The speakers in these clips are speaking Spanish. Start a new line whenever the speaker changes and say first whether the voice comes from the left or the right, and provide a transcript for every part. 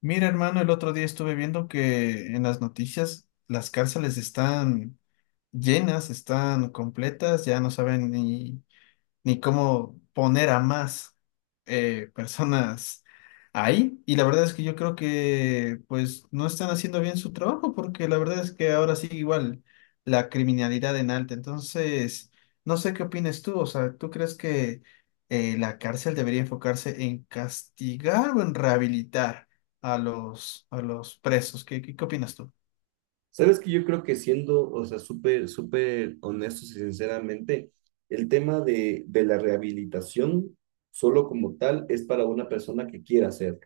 left: Mira, hermano, el otro día estuve viendo que en las noticias las cárceles están llenas, están completas, ya no saben ni cómo poner a más personas ahí. Y la verdad es que yo creo que pues no están haciendo bien su trabajo porque la verdad es que ahora sí igual la criminalidad en alta. Entonces, no sé qué opinas tú. O sea, ¿tú crees que la cárcel debería enfocarse en castigar o en rehabilitar a los presos? ¿Qué opinas tú?
right: Sabes que yo creo que siendo, o sea, súper, súper honestos y sinceramente, el tema de la rehabilitación solo como tal es para una persona que quiera hacer.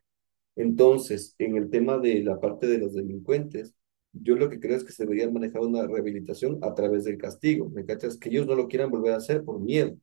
right: Entonces, en el tema de la parte de los delincuentes, yo lo que creo es que se debería manejar una rehabilitación a través del castigo. ¿Me cachas? Que ellos no lo quieran volver a hacer por miedo.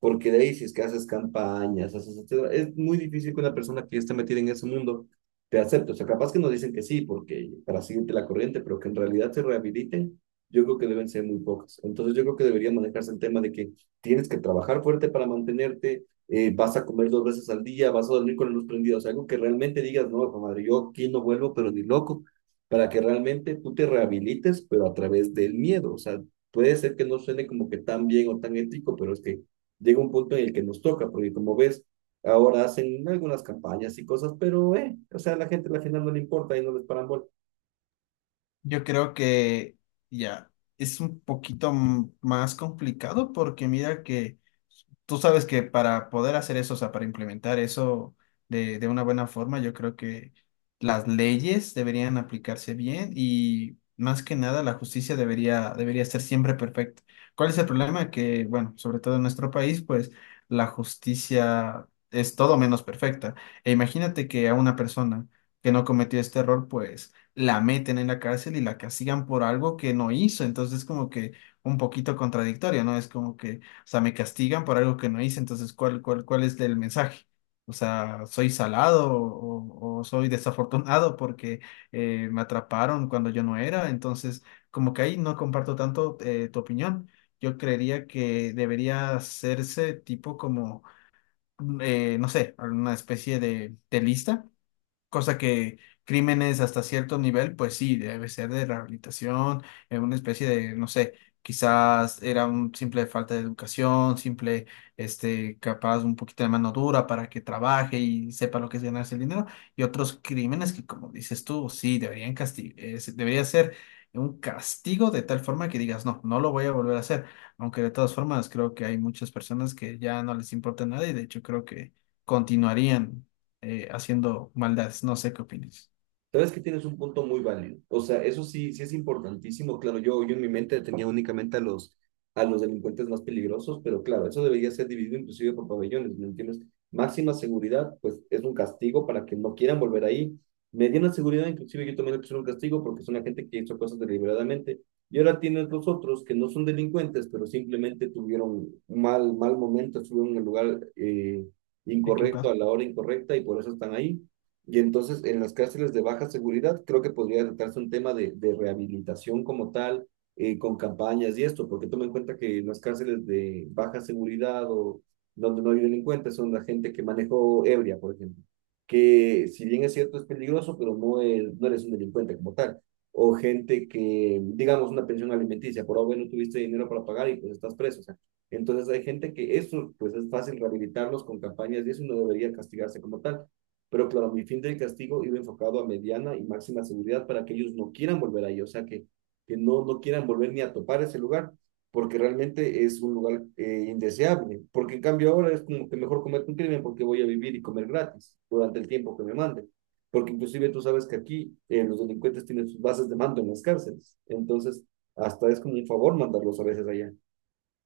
right: Porque de ahí, si es que haces campañas, haces, etcétera, es muy difícil que una persona que ya está metida en ese mundo te acepte. O sea, capaz que nos dicen que sí, porque para seguirte la corriente, pero que en realidad se rehabiliten, yo creo que deben ser muy pocas. Entonces, yo creo que debería manejarse el tema de que tienes que trabajar fuerte para mantenerte, vas a comer dos veces al día, vas a dormir con la luz prendida. O sea, algo que realmente digas, no, madre, yo aquí no vuelvo, pero ni loco, para que realmente tú te rehabilites, pero a través del miedo. O sea, puede ser que no suene como que tan bien o tan ético, pero es que llega un punto en el que nos toca, porque como ves, ahora hacen algunas campañas y cosas, pero, o sea, a la gente al final no le importa y no les paran bola.
left: Yo creo que ya es un poquito más complicado porque mira que tú sabes que para poder hacer eso, o sea, para implementar eso de una buena forma, yo creo que las leyes deberían aplicarse bien y más que nada la justicia debería ser siempre perfecta. ¿Cuál es el problema? Que, bueno, sobre todo en nuestro país, pues la justicia es todo menos perfecta. E imagínate que a una persona que no cometió este error, pues la meten en la cárcel y la castigan por algo que no hizo. Entonces, como que un poquito contradictorio, ¿no? Es como que, o sea, me castigan por algo que no hice, entonces, ¿cuál es el mensaje? O sea, ¿soy salado o soy desafortunado porque me atraparon cuando yo no era? Entonces, como que ahí no comparto tanto tu opinión. Yo creería que debería hacerse tipo como, no sé, alguna especie de lista. Cosa que crímenes hasta cierto nivel, pues sí, debe ser de rehabilitación, en una especie de, no sé, quizás era un simple falta de educación, simple, este, capaz un poquito de mano dura para que trabaje y sepa lo que es ganarse el dinero, y otros crímenes que, como dices tú, sí, deberían debería ser un castigo de tal forma que digas, no, no lo voy a volver a hacer, aunque de todas formas creo que hay muchas personas que ya no les importa nada y de hecho creo que continuarían haciendo maldades. No sé qué opinas.
right: Sabes que tienes un punto muy válido. O sea, eso sí, sí es importantísimo. Claro, yo en mi mente tenía únicamente a a los delincuentes más peligrosos, pero claro, eso debería ser dividido inclusive por pabellones, ¿me entiendes? Máxima seguridad, pues es un castigo para que no quieran volver ahí. Mediana seguridad, inclusive yo también le puse un castigo porque son la gente que hizo cosas deliberadamente. Y ahora tienes los otros que no son delincuentes, pero simplemente tuvieron mal, mal momento, estuvieron en el lugar incorrecto a
left: Equivocado.
right: la hora incorrecta y por eso están ahí. Y entonces en las cárceles de baja seguridad creo que podría tratarse un tema de rehabilitación como tal, con campañas y esto, porque toma en cuenta que en las cárceles de baja seguridad o donde no hay delincuentes son la gente que manejó ebria, por ejemplo, que si bien es cierto es peligroso, pero no, es, no eres un delincuente como tal. O gente que, digamos, una pensión alimenticia, por ahora no tuviste dinero para pagar y pues estás preso. O sea, entonces hay gente que eso pues es fácil rehabilitarlos con campañas y eso no debería castigarse como tal, pero claro, mi fin del castigo iba enfocado a mediana y máxima seguridad para que ellos no quieran volver ahí, o sea, que no, no quieran volver ni a topar ese lugar, porque realmente es un lugar indeseable. Porque en cambio ahora es como que mejor comer un crimen porque voy a vivir y comer gratis durante el tiempo que me manden. Porque inclusive tú sabes que aquí los delincuentes tienen sus bases de mando en las cárceles. Entonces, hasta es como un favor mandarlos a veces allá.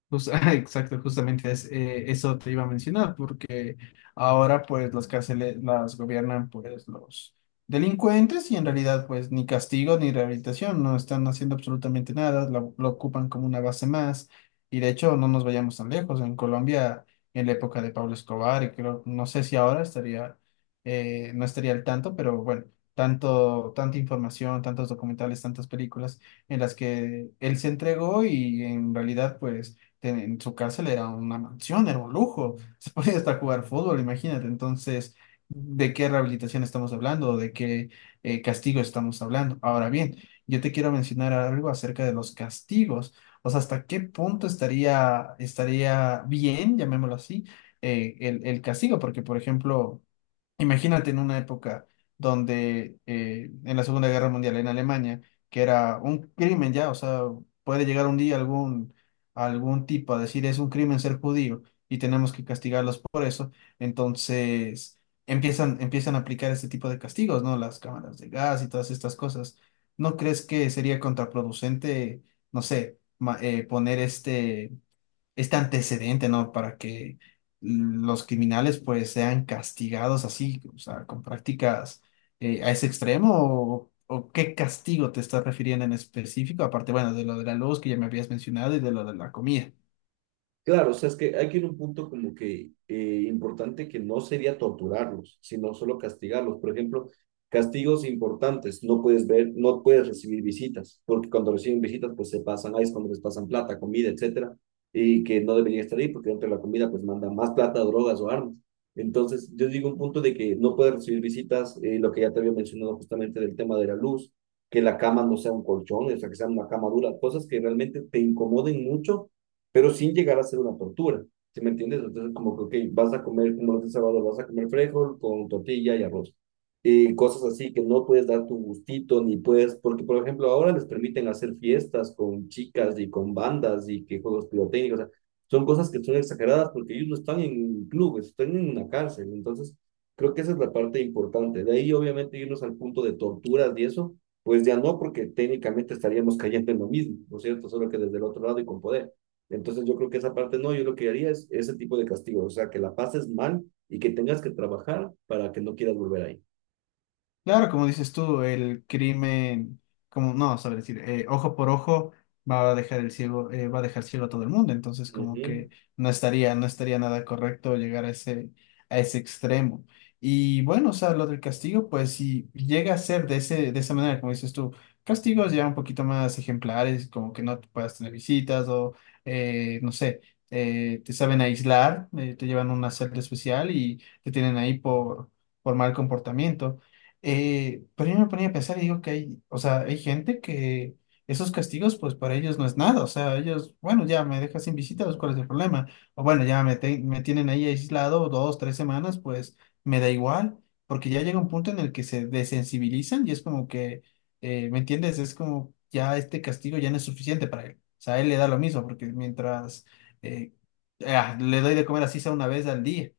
left: Pues, ah, exacto, justamente es, eso te iba a mencionar, porque ahora pues las cárceles las gobiernan pues los delincuentes y en realidad pues ni castigo ni rehabilitación, no están haciendo absolutamente nada, lo ocupan como una base más y de hecho no nos vayamos tan lejos, en Colombia en la época de Pablo Escobar y creo, no sé si ahora estaría, no estaría al tanto, pero bueno, tanta información, tantos documentales, tantas películas en las que él se entregó y en realidad pues en su cárcel era una mansión, era un lujo, se podía hasta jugar fútbol, imagínate. Entonces, ¿de qué rehabilitación estamos hablando? ¿De qué castigo estamos hablando? Ahora bien, yo te quiero mencionar algo acerca de los castigos, o sea, hasta qué punto estaría bien, llamémoslo así, el castigo, porque, por ejemplo... Imagínate en una época donde en la Segunda Guerra Mundial en Alemania, que era un crimen ya, o sea, puede llegar un día algún, algún tipo a decir es un crimen ser judío y tenemos que castigarlos por eso, entonces empiezan a aplicar este tipo de castigos, ¿no? Las cámaras de gas y todas estas cosas. ¿No crees que sería contraproducente, no sé, poner este antecedente, ¿no? Para que los criminales pues sean castigados así, o sea, con prácticas a ese extremo o qué castigo te estás refiriendo en específico, aparte, bueno, de lo de la luz que ya me habías mencionado y de lo de la comida.
right: Claro, o sea, es que hay que ir a un punto como que importante que no sería torturarlos, sino solo castigarlos. Por ejemplo, castigos importantes, no puedes ver, no puedes recibir visitas, porque cuando reciben visitas, pues se pasan ahí, es cuando les pasan plata, comida, etcétera, y que no deberían estar ahí, porque dentro de la comida, pues mandan más plata, drogas o armas. Entonces, yo digo un punto de que no puedes recibir visitas, lo que ya te había mencionado justamente del tema de la luz, que la cama no sea un colchón, o sea, que sea una cama dura, cosas que realmente te incomoden mucho pero sin llegar a ser una tortura. ¿Sí me entiendes? Entonces, como que, ok, vas a comer, como los de sábado, vas a comer frijol con tortilla y arroz. Y cosas así que no puedes dar tu gustito, ni puedes, porque por ejemplo, ahora les permiten hacer fiestas con chicas y con bandas y que juegos pirotécnicos, o sea, son cosas que son exageradas porque ellos no están en clubes, están en una cárcel. Entonces, creo que esa es la parte importante. De ahí, obviamente, irnos al punto de torturas y eso, pues ya no, porque técnicamente estaríamos cayendo en lo mismo, ¿no es cierto? Solo que desde el otro lado y con poder. Entonces yo creo que esa parte no, yo lo que haría es ese tipo de castigo, o sea, que la pases mal y que tengas que trabajar para que no quieras volver ahí.
left: Claro, como dices tú, el crimen, como no, saber decir, ojo por ojo va a dejar el ciego, va a dejar ciego a todo el mundo. Entonces, como
right: Ujú.
left: que no estaría nada correcto llegar a ese extremo. Y bueno, o sea, lo del castigo, pues si llega a ser de ese, de esa manera, como dices tú, castigos ya un poquito más ejemplares, como que no te puedas tener visitas o no sé, te saben aislar, te llevan a una celda especial y te tienen ahí por mal comportamiento. Pero yo me ponía a pensar y digo que hay, o sea, hay gente que esos castigos, pues para ellos no es nada, o sea, ellos, bueno, ya me dejas sin visita, pues, ¿cuál es el problema? O bueno, me tienen ahí aislado dos, tres semanas, pues me da igual, porque ya llega un punto en el que se desensibilizan y es como que, ¿me entiendes? Es como ya este castigo ya no es suficiente para él, o sea, a él le da lo mismo, porque mientras eh, le doy de comer así sea una vez al día,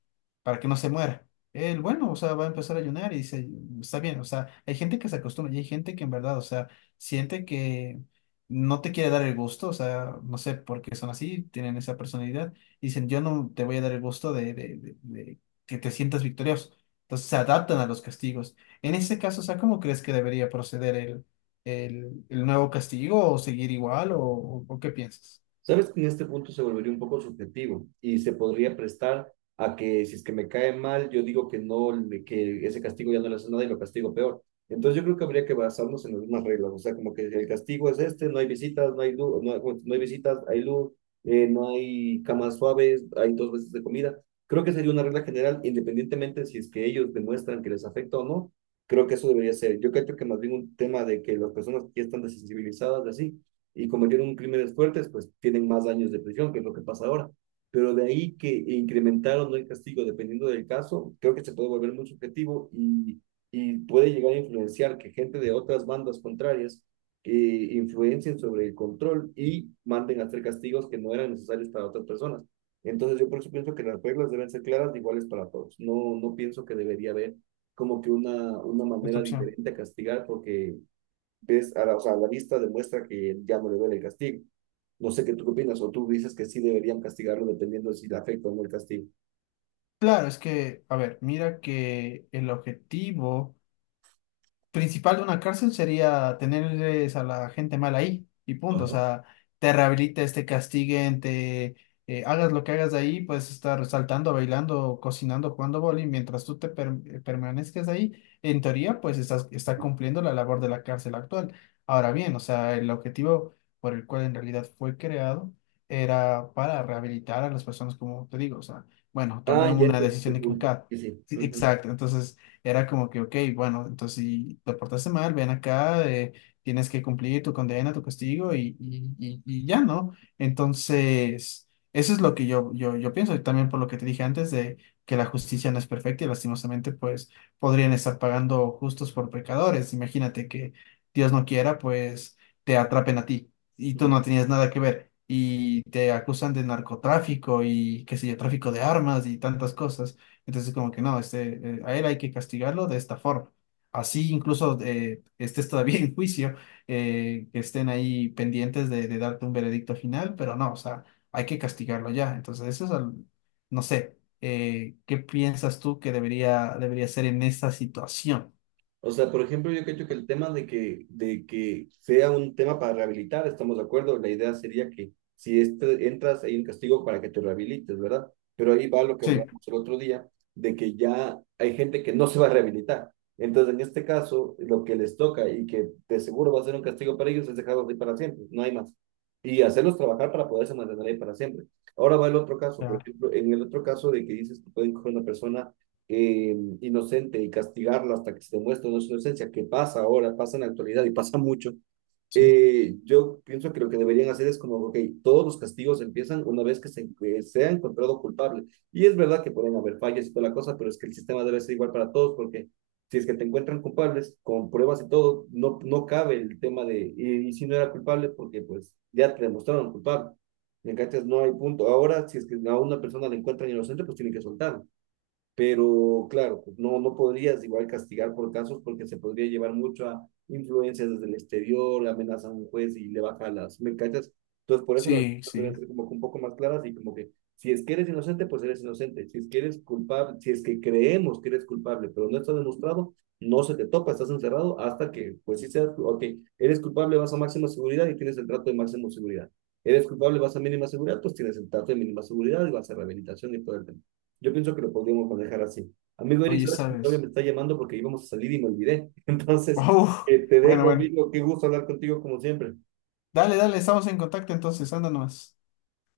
left: para que no se muera. El bueno, o sea, va a empezar a ayunar y dice, está bien, o sea, hay gente que se acostumbra y hay gente que en verdad, o sea, siente que no te quiere dar el gusto, o sea, no sé por qué son así, tienen esa personalidad, y dicen, yo no te voy a dar el gusto de que te sientas victorioso. Entonces se adaptan a los castigos. En ese caso, o sea, ¿cómo crees que debería proceder el nuevo castigo o seguir igual o qué piensas?
right: Sabes que en este punto se volvería un poco subjetivo y se podría prestar a que si es que me cae mal, yo digo que no, que ese castigo ya no le hace nada y lo castigo peor. Entonces yo creo que habría que basarnos en las mismas reglas, o sea, como que el castigo es este, no hay visitas, no hay luz, no, hay no hay visitas, hay luz, no hay camas suaves, hay dos veces de comida. Creo que sería una regla general, independientemente si es que ellos demuestran que les afecta o no, creo que eso debería ser. Yo creo que más bien un tema de que las personas que ya están desensibilizadas de así y cometieron crímenes fuertes, pues tienen más años de prisión, que es lo que pasa ahora. Pero de ahí que incrementaron el castigo dependiendo del caso, creo que se puede volver muy subjetivo y puede llegar a influenciar que gente de otras bandas contrarias influencien sobre el control y manden a hacer castigos que no eran necesarios para otras personas. Entonces yo por eso pienso que las reglas deben ser claras, iguales para todos. No, no pienso que debería haber como que una
left: Esta
right: manera
left: opción.
right: diferente a castigar porque ves, o sea, la vista demuestra que ya no le duele el castigo. No sé qué tú qué opinas, o tú dices que sí deberían castigarlo dependiendo de si le afecta o no el castigo.
left: Claro, es que, a ver, mira que el objetivo principal de una cárcel sería tenerles a la gente mal ahí y punto. O
right: Ajá.
left: sea, te rehabilites, te castiguen, te hagas lo que hagas de ahí, puedes estar saltando, bailando, cocinando, jugando boli, mientras tú permanezcas ahí, en teoría, pues está cumpliendo la labor de la cárcel actual. Ahora bien, o sea, el objetivo por el cual en realidad fue creado era para rehabilitar a las personas, como te digo, o sea, bueno, tomé
right: Ah, ya
left: una
right: entendí tu
left: decisión
right: punto.
left: equivocada.
right: Sí, sí.
left: Sí, exacto, entonces... Era como que, ok, bueno, entonces si te portaste mal, ven acá, tienes que cumplir tu condena, tu castigo y ya, ¿no? Entonces, eso es lo que yo pienso y también por lo que te dije antes de que la justicia no es perfecta y lastimosamente pues podrían estar pagando justos por pecadores. Imagínate que Dios no quiera, pues te atrapen a ti y tú no
right: Ujú.
left: tenías nada que ver. Y te acusan de narcotráfico y qué sé yo, tráfico de armas y tantas cosas. Entonces, como que no, este, a él hay que castigarlo de esta forma. Así incluso estés todavía en juicio, que estén ahí pendientes de darte un veredicto final, pero no, o sea, hay que castigarlo ya. Entonces, eso es, no sé, ¿qué piensas tú que debería ser en esta situación?
right: O sea, por ejemplo, yo creo que el tema de que sea un tema para rehabilitar, estamos de acuerdo, la idea sería que si entras hay un castigo para que te rehabilites, ¿verdad? Pero ahí va lo que
left: Sí,
right: hablamos el otro día, de que ya hay gente que no se va a rehabilitar. Entonces, en este caso, lo que les toca y que de seguro va a ser un castigo para ellos es dejarlos ahí para siempre, no hay más. Y hacerlos trabajar para poderse mantener ahí para siempre. Ahora va el otro caso, por
left: claro,
right: ejemplo, en el otro caso de que dices que pueden coger una persona inocente y castigarla hasta que se demuestre no su inocencia, que pasa ahora, pasa en la actualidad y pasa mucho,
left: sí,
right: yo pienso que lo que deberían hacer es como, ok, todos los castigos empiezan una vez que se ha encontrado culpable. Y es verdad que pueden haber fallas y toda la cosa, pero es que el sistema debe ser igual para todos porque si es que te encuentran culpables, con pruebas y todo, no, no cabe el tema de, y si no era culpable, porque pues ya te demostraron culpable. ¿Me cachas? No hay punto. Ahora, si es que a una persona le encuentran inocente, pues tienen que soltar, pero claro, pues, no, no podrías igual castigar por casos porque se podría llevar mucho a influencias desde el exterior, amenaza a un juez y le baja las mercancías. Entonces, por eso las
left: sí,
right: cosas
left: sí.
right: deben ser como que un poco más claras y como que si es que eres inocente, pues eres inocente. Si es que eres culpable, si es que creemos que eres culpable, pero no está demostrado, no se te topa, estás encerrado hasta que, pues sí seas, ok, eres culpable, vas a máxima seguridad y tienes el trato de máxima seguridad. Eres culpable, vas a mínima seguridad, pues tienes el trato de mínima seguridad y vas a rehabilitación y todo el tema. Yo pienso que lo podríamos manejar así. Amigo Eric,
left: Oye,
right: sabes que mi novia me
left: ¿sabes?
right: está llamando porque íbamos a salir y me olvidé. Entonces,
left: Oh,
right: te
left: bueno,
right: dejo,
left: bueno.
right: amigo. Qué gusto hablar contigo como siempre.
left: Dale, dale, estamos en contacto entonces, anda nomás.